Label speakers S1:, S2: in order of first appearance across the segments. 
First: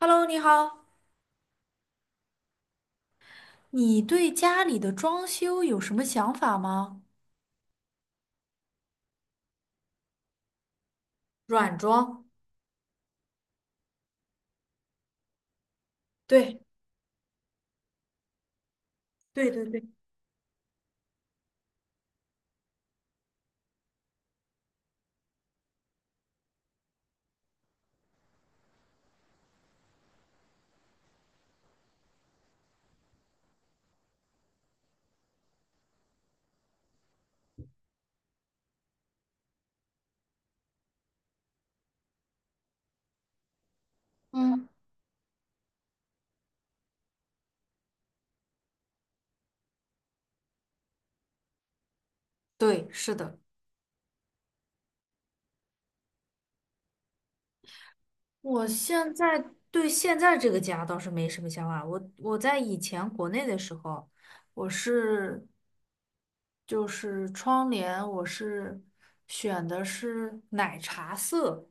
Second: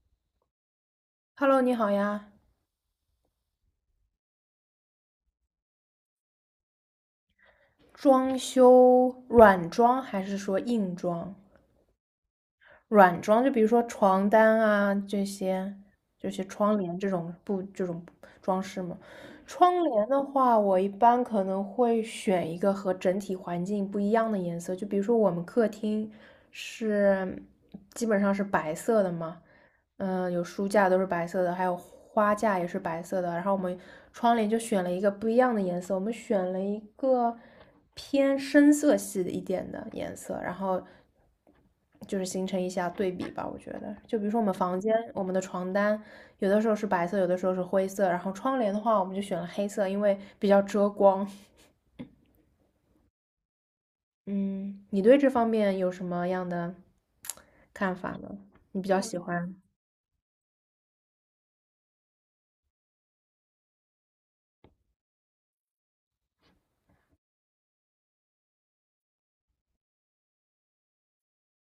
S1: Hello，你好，
S2: Hello，你好呀，
S1: 你对家里的装修有什么想法吗？
S2: 装修软装还是说硬装？
S1: 软装，
S2: 软装，就比如说床单啊这些，这些
S1: 对，
S2: 窗帘这种布这种装饰嘛。
S1: 对对
S2: 窗
S1: 对，
S2: 帘的话，我一般可能会选一个和整体环境不一样的颜色，就比如说我们客厅是基本上是白色的嘛。有书架都是白色的，还有花架也是白色的。然后我们窗帘就选了一个不一样的颜色，我们选了一个偏深色系的一点的颜色，然后就是形成一下对比吧，我觉得，就比如说我们
S1: 嗯，
S2: 房间，我们的床单，有的时候是白色，有的时候是灰色，然后窗帘的话，我们就选了黑色，因为比较遮光。
S1: 对，是的。
S2: 嗯，你对这方面有什么样的看法呢？
S1: 我
S2: 你比较
S1: 现
S2: 喜
S1: 在
S2: 欢？
S1: 对现在这个家倒是没什么想法。我在以前国内的时候，我是就是窗帘，我是选的是奶茶色，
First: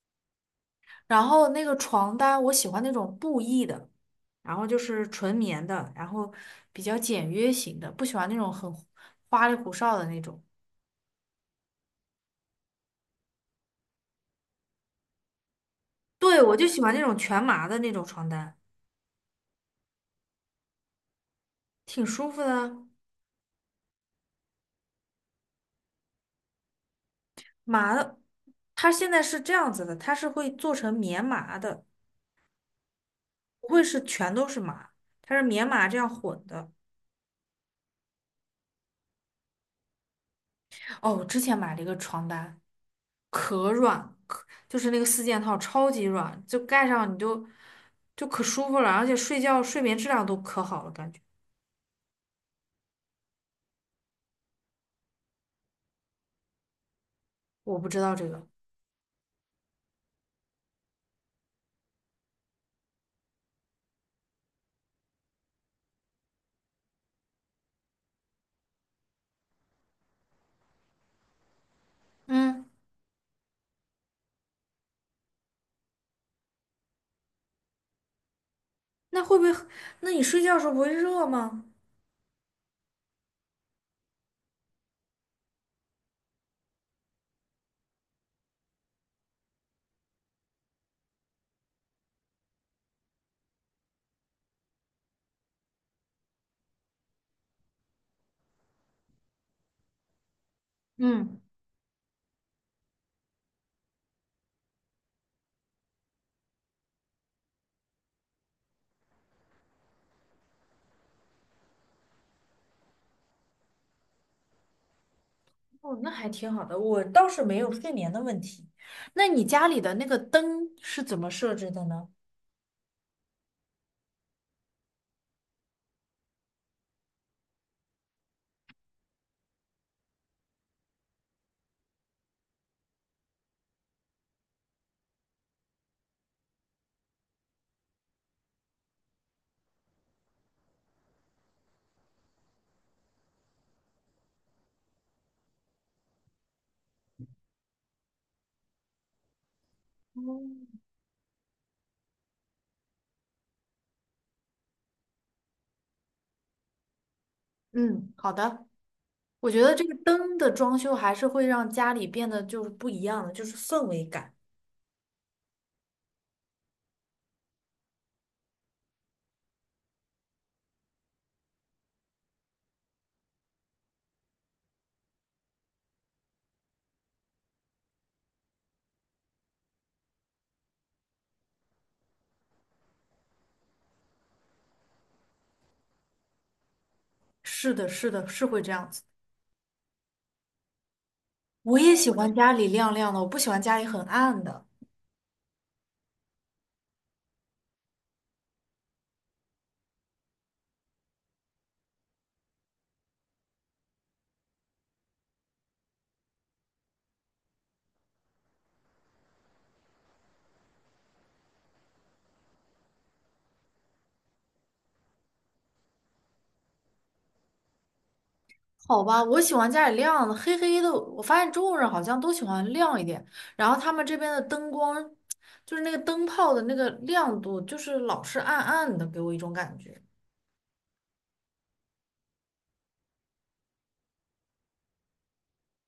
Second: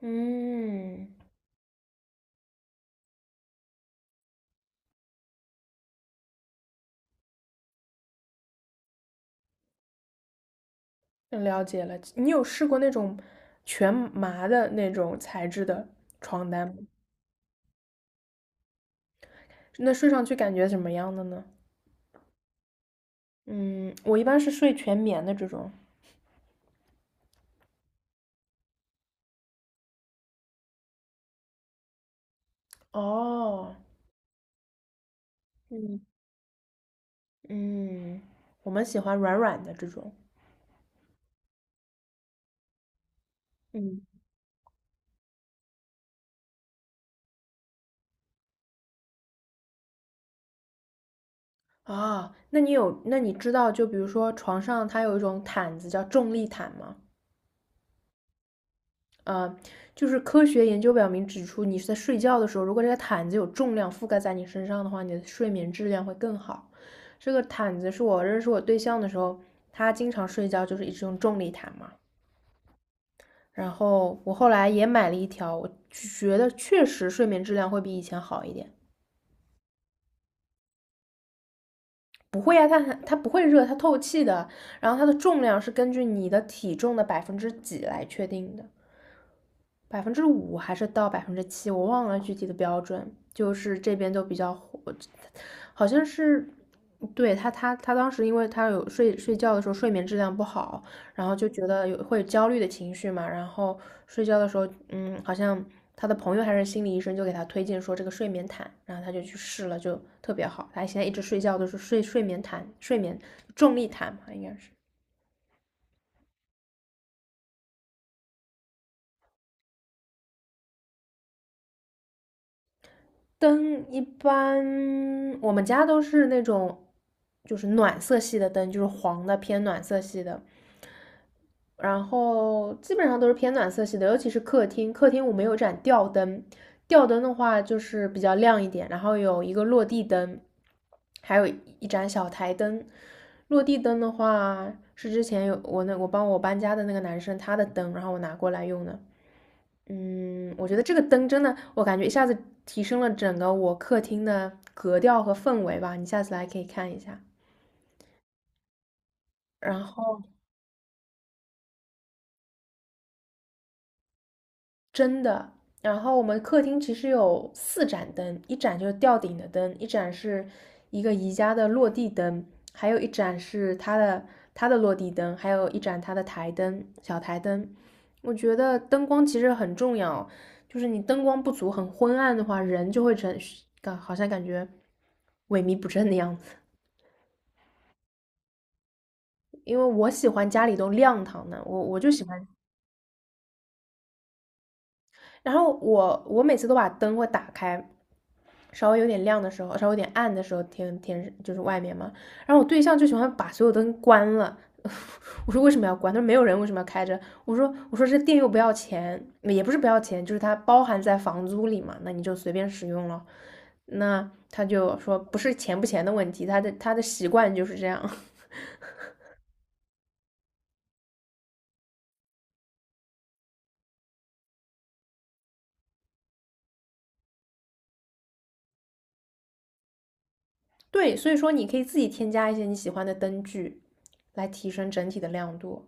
S2: 嗯，
S1: 然后那个床单，我喜欢那种布艺的，然后就是纯棉的，然后比较简约型的，不喜欢那种很花里胡哨的那种。
S2: 了解了。你有试过那种全麻的那种材质的
S1: 对，
S2: 床
S1: 我就
S2: 单吗？
S1: 喜欢那种全麻的那种床单，
S2: 那睡上去感觉怎么样的呢？
S1: 挺舒服的啊。
S2: 嗯，我一般是睡全棉的这种。
S1: 麻的，它现在是这样子的，它是会做成棉麻的，不
S2: 哦，
S1: 会是全都是麻，它是棉麻这
S2: 嗯。
S1: 样混的。
S2: 嗯，我们喜欢软软的这种。
S1: 哦，我之前买了一个床单，可
S2: 嗯，
S1: 软，可就是那个四件套超级软，就盖上你就可舒服了，而且睡觉睡眠质量都可好了，感觉。
S2: 啊，那你知道，就比如说床上它有一种毯子叫重力毯吗？
S1: 我不知道这个，
S2: 呃，就是科学研究表明指出，你是在睡觉的时候，如果这个毯子有重量覆盖在你身上的话，你的睡眠质量会更好。这个毯子是我认识我对象的时候，他经常睡觉就是一直用重力毯嘛。
S1: 嗯
S2: 然后我后来也买了一条，我觉得确实睡眠质量会比以前好一点。
S1: 那会不会？那你睡觉的时候不会热吗？
S2: 不会啊，它不会热，它透气的。然后它的重量是根据你的体重的百分之几来确定的。5%还是到7%，我忘了具体的标准，就是这边都比较火，好像是，对他当时因为他有睡觉的时候睡眠质量不好，然后
S1: 嗯，
S2: 就觉得有会有焦虑的情绪嘛，然后睡觉的时候，好像他的朋友还是心理医生就给他推荐说这个睡眠毯，然后他就去试了，就特别好，他现在一直睡觉都是睡眠毯、睡眠重力毯嘛，应该是。
S1: 哦，那还挺好的，我倒是没有睡眠的问题。那你家里的那个灯是怎么设置的呢？
S2: 灯一般我们家都是那种就是暖色系的灯，就是黄的偏暖色系的，然后基本上都是偏暖色系的，尤其是客厅，客厅我们有盏吊灯，吊灯的话就是比较亮一点，然后有一个落地灯，还有一盏小台灯。落地灯的话是之前有我帮我搬家的那个男生他的灯，然后我拿过来用的。我觉
S1: 哦
S2: 得这个灯真的，我感觉一下子提升了整个我客厅的格调和氛围吧。你下次来可以看一下。
S1: 嗯，好的。我觉得
S2: 然
S1: 这个
S2: 后，
S1: 灯的装修还是会让家里变得就是不一样的，就是氛围感。
S2: 真的。然后我们客厅其实有四盏灯，一盏就是吊顶的灯，一盏是一个宜家的落地灯，还有一盏是它的落地灯，还有一盏它的台灯，小台灯。我觉得灯光其实很重要，就是你灯光不足、很昏暗的话，人就会成感好像感觉萎靡不振的样子。
S1: 是的，是的，是会这样子。
S2: 因为我喜欢家里都亮堂的，
S1: 我
S2: 我
S1: 也
S2: 我
S1: 喜
S2: 就喜
S1: 欢
S2: 欢
S1: 家里亮亮的，我不喜欢家里很暗的。
S2: 然后我每次都把灯会打开，稍微有点亮的时候，稍微有点暗的时候，天天就是外面嘛。然后我对象就喜欢把所有灯关了。我说为什么要关？他说没有人为什么要开着？我说这电又不要钱，也不是不要钱，就是它包含在房租里嘛，那你就随便使用了。那他就说不是钱不钱的问题，他的习惯就是这样。
S1: 好吧，我喜欢家里亮的，黑黑的。我发现中国人好像都喜欢亮一点，然后他们这边的灯光，就是那个灯泡的那个亮度，就是老是暗暗的，给我一种感觉。
S2: 对，所以说你可以自己添加一些你喜欢的灯具，来提升整体的亮度。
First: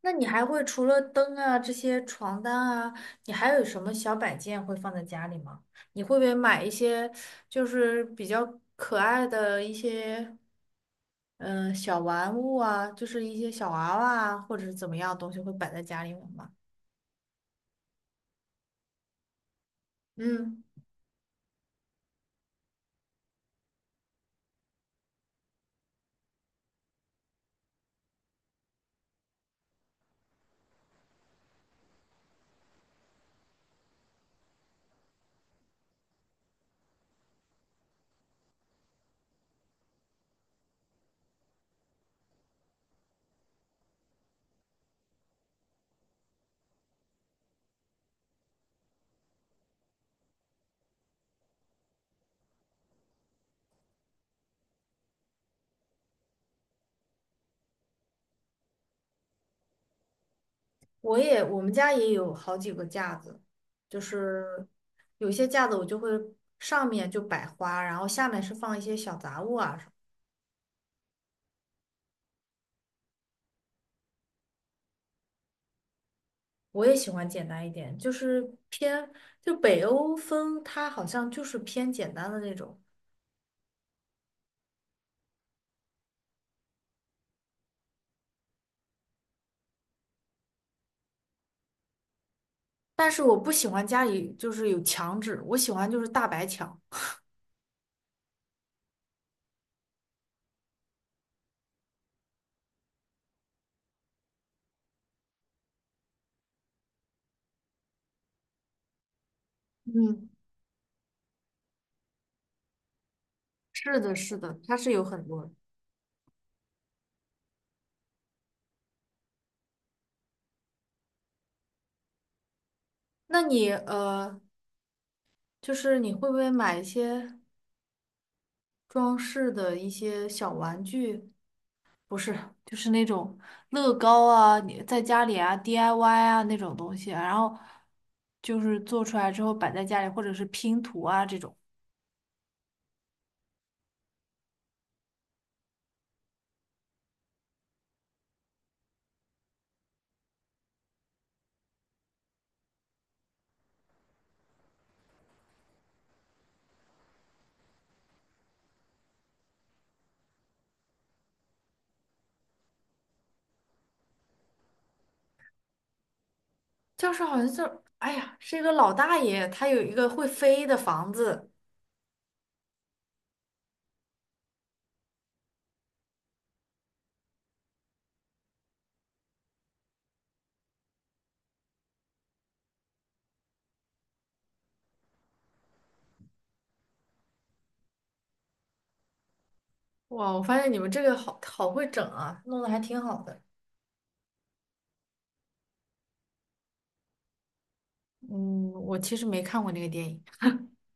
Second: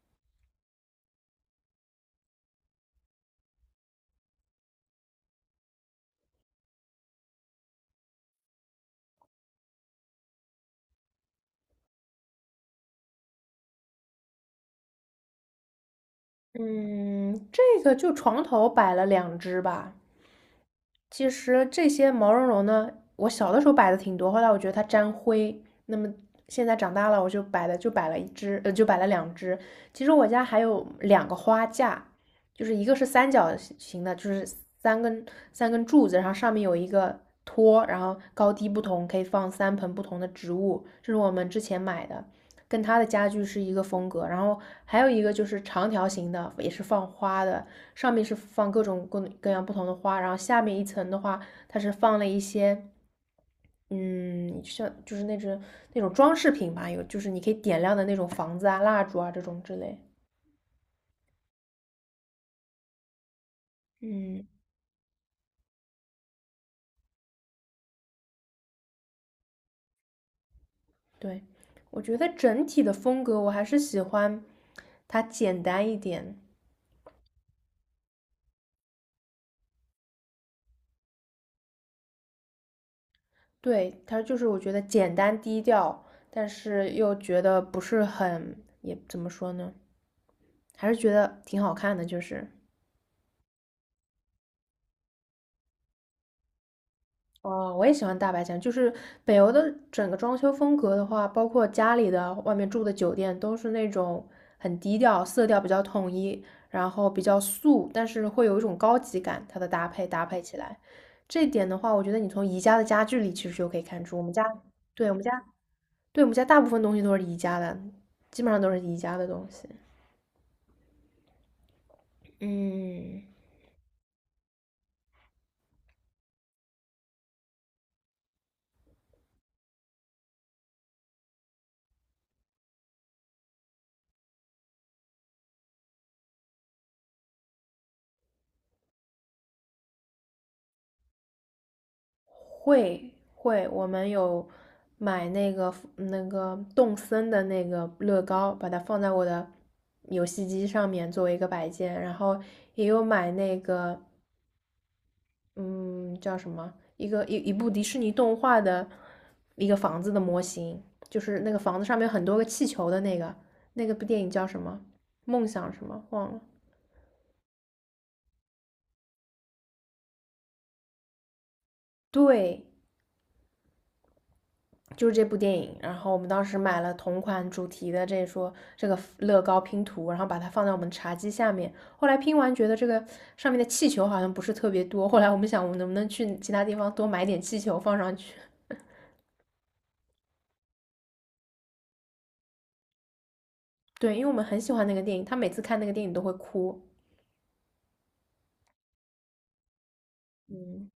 S1: 那你还会除了灯啊这些床单啊，你还有什么小摆件会放在家里吗？你会不会买一些就是比较可爱的一些小玩物啊，就是一些小娃娃啊，或者是怎么样的东西会摆在家里面吗？
S2: 嗯，这个就床头摆了两只吧。
S1: 嗯，
S2: 其实这些毛茸茸呢，我小的时候摆的挺多，后来我觉得它沾灰，那么现在长大了，我就摆的就摆了一只，就摆了两只。其实我家还有两个花架，就是一个是三角形的，就是三根三根柱子，然后上面有一个托，然后高低不同，可以放三盆不同的植物，这是我们之前买的。跟他的家具是一个风格。然后还有一个就是长条形的，也是放花的，上面是放各种各样不同的花，然后下面一层的话，它是放了一些。嗯，像就是那种装饰品吧，有就是你可以点亮的那种房子啊、蜡烛啊这种之类。
S1: 我们家也有好几个架子，就
S2: 嗯，
S1: 是有些架子我就会上面就摆花，然后下面是放一些小杂物啊。
S2: 对，我觉得整体的风格我还是喜欢它简单一点。
S1: 我也喜欢简单一点，就是偏，就北欧风，它好像就是偏简单的那种。
S2: 对，它就是我觉得简单低调，但是又觉得不是很，也怎么说呢？还是觉得挺好看的，就是
S1: 但是我不喜欢家里就是有墙纸，我喜欢就是大白墙。
S2: 哦，我也喜欢大白墙，就是北欧的整个装修风格的话，包括家里的、外面住的酒店，都是那种很低调，色调比较统一，然后比较素，但是会有一种高级感，它的搭配搭
S1: 嗯，
S2: 配起来，这一点的话，我觉得你从宜家的家具里其实就可以
S1: 是
S2: 看
S1: 的，
S2: 出，我们
S1: 是
S2: 家，
S1: 的，它是有
S2: 对，我们
S1: 很
S2: 家，
S1: 多的
S2: 对，我们家大部分东西都是宜家的，基本上都是宜家的东西，嗯。
S1: 那你就是你会不会买一些装饰的一些小玩具？不是，就是那种乐高啊，你在家里啊 DIY 啊那种东西啊，然后就是做出来之后摆在家里，或者是拼图啊这种。
S2: 会会，我们有买那个动森的那个乐高，把它放在我的游戏机上面作为一个摆件，然后也有买那个嗯叫什么一个一一部迪士尼动画的一个房子的模型，就是那个房子上面有很多个气球的那个，那个部电影叫什么？梦想什么？忘了。
S1: 教室好像就，哎呀，是一个老大爷，他有一个会飞的房子。
S2: 对，就是这部电影，然后我们当时买了同款主题的这个乐高拼图，然后把它放在我们茶几下面。后来拼完觉得这个上面的气球好像不是特别多，后来我们想我们能不能去其他地方多买点气球放上去？
S1: 哇，我发现你们这个好好会整啊，弄得还挺好的。
S2: 对，因为我们很喜欢那个电影，他每次看那个电影都会哭。
S1: 嗯，我其实没看过那个电影。
S2: 嗯，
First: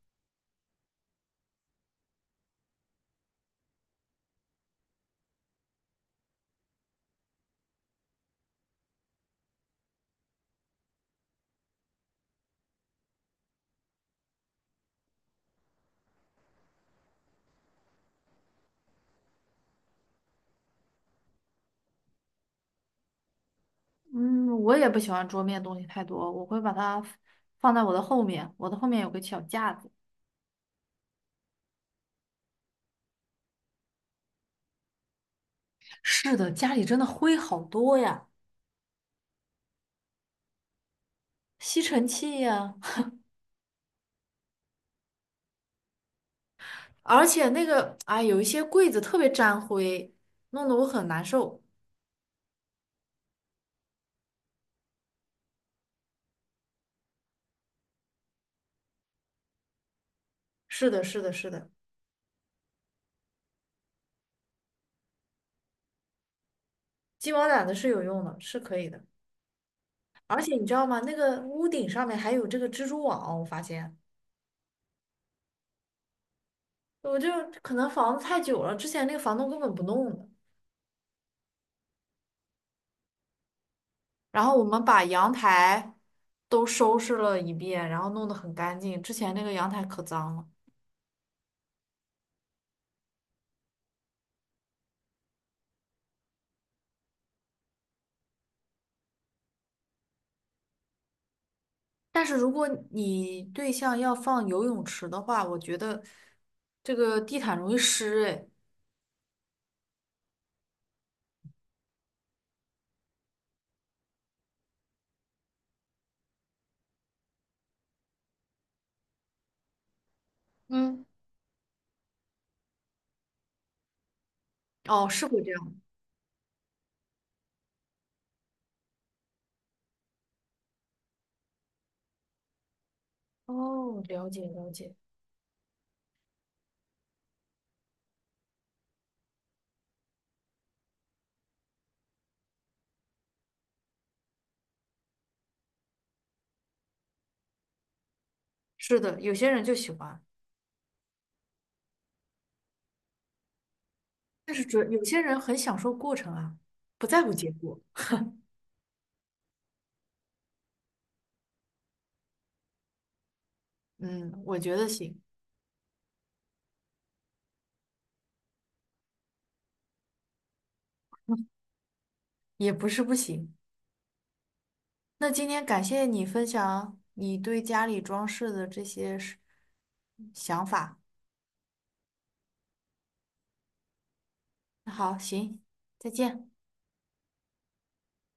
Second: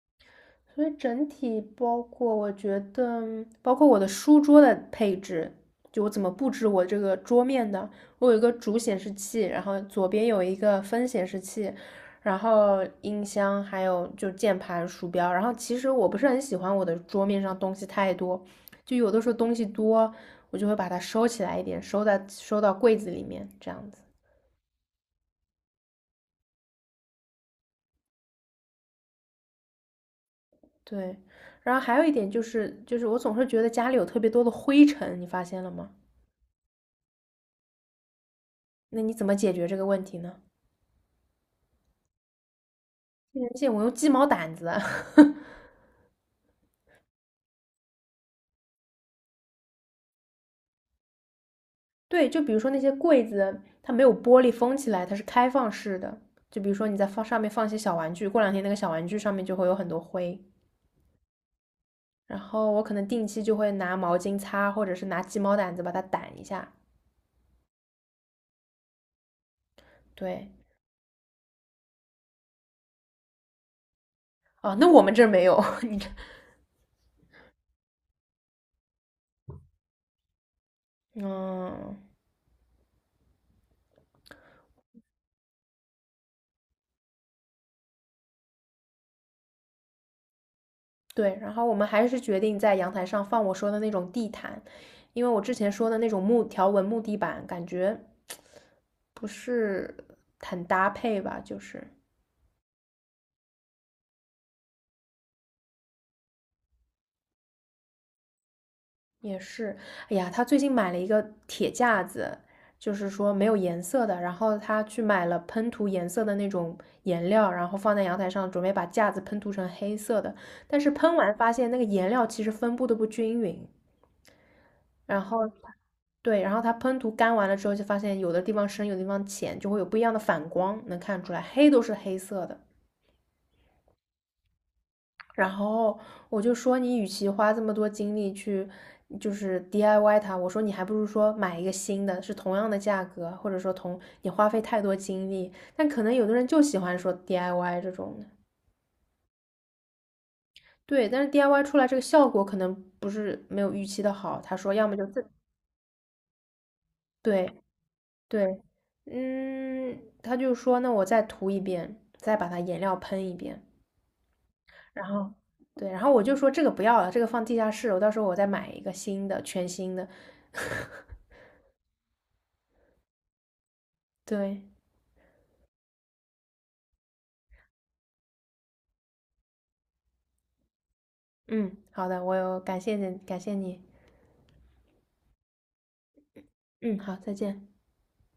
S2: 所以整体包括，我觉得包括我的书桌的配置，就我怎么布置我这个桌面的。我有一个主显示器，然后左边有一个分显示器，然后音箱，还有就键盘、鼠标。然后其实我不是很喜欢我的桌面上东西太多，就有的时候东西多，我就会把它收起来一点，收在收到柜子里面这样子。
S1: 嗯，我也不喜欢桌面东西太多，我会把它放在我的后面，我的后面有个小架子。
S2: 对，然后还有一点就是，就是我总是觉得家里有特别多的灰尘，你发现了吗？
S1: 是的，家里真的灰好多呀，
S2: 那你怎么解决这个问题呢？
S1: 吸尘器呀，
S2: 而且我用鸡毛掸子，
S1: 而且那个，哎，有一些柜子特别沾灰，弄得我很难受。
S2: 对，就比如说那些柜子，它没有玻璃封起来，它是开放式的。就比如说你在放上面放一些小玩具，过两天那个小玩具上面就会有很多灰。
S1: 是的，是的，是的，
S2: 然后我可能定期就会拿毛巾擦，或者是拿鸡毛掸子把它掸一下。
S1: 鸡毛掸子是有用的，是可以的。而
S2: 对，
S1: 且你知道吗？那个屋顶上面还有这个蜘蛛网，我发现，
S2: 啊，那我们这儿没有，你这，
S1: 我就可能房子太久了，之前那个房东根本不弄的。
S2: 嗯，
S1: 然后我们把阳台都收拾了一遍，然后弄得很干净。之前那个阳台可脏了。
S2: 对。然后我们还是决定在阳台上放我说的那种地毯，因为我之前说的那种木条纹木地板，感觉不是很搭配吧，就是
S1: 但是如果你对象要放游泳池的话，我觉得这个地毯容易湿，哎，
S2: 也是，哎呀，他最近买了一个铁架子，就是说没有颜色的，然后他去买了喷涂颜色的那种颜料，然后放在阳台上，准备把架子喷涂成黑色的，但是
S1: 嗯，
S2: 喷完发现那个颜料其实分布的不均匀，
S1: 哦，
S2: 然
S1: 是会这
S2: 后
S1: 样。
S2: 对，然后它喷涂干完了之后，就发现有的地方深，有的地方浅，就会有不一样的反光，能看出来，黑都是黑色的。
S1: 哦，了解了解。
S2: 然后我就说，你与其花这么多精力去就是 DIY 它，我说你还不如说买一个新的，是同样的价格，或者说同你花费太多精力。但可能有的人就喜欢说 DIY 这种的，
S1: 是的，有些人就喜欢，
S2: 对，但是 DIY 出来这个效果可能不是没有预期的好。
S1: 但
S2: 他
S1: 是
S2: 说，
S1: 主
S2: 要么
S1: 有
S2: 就
S1: 些
S2: 自，
S1: 人很享受过程啊，不在乎结
S2: 对
S1: 果。
S2: 对，嗯，他就说，那我再涂一遍，再把它颜料喷一遍。
S1: 嗯，我觉得
S2: 然
S1: 行，
S2: 后对，然后我就说这个不要了，这个放地下室，我到时候我再买一个新的，全新的。
S1: 也不是不行。
S2: 对，
S1: 那今天感谢你分享你对家里装饰的这些是想法。
S2: 嗯，好的，我有感谢你，感谢你，
S1: 那好，行，再见。
S2: 嗯，好，再见。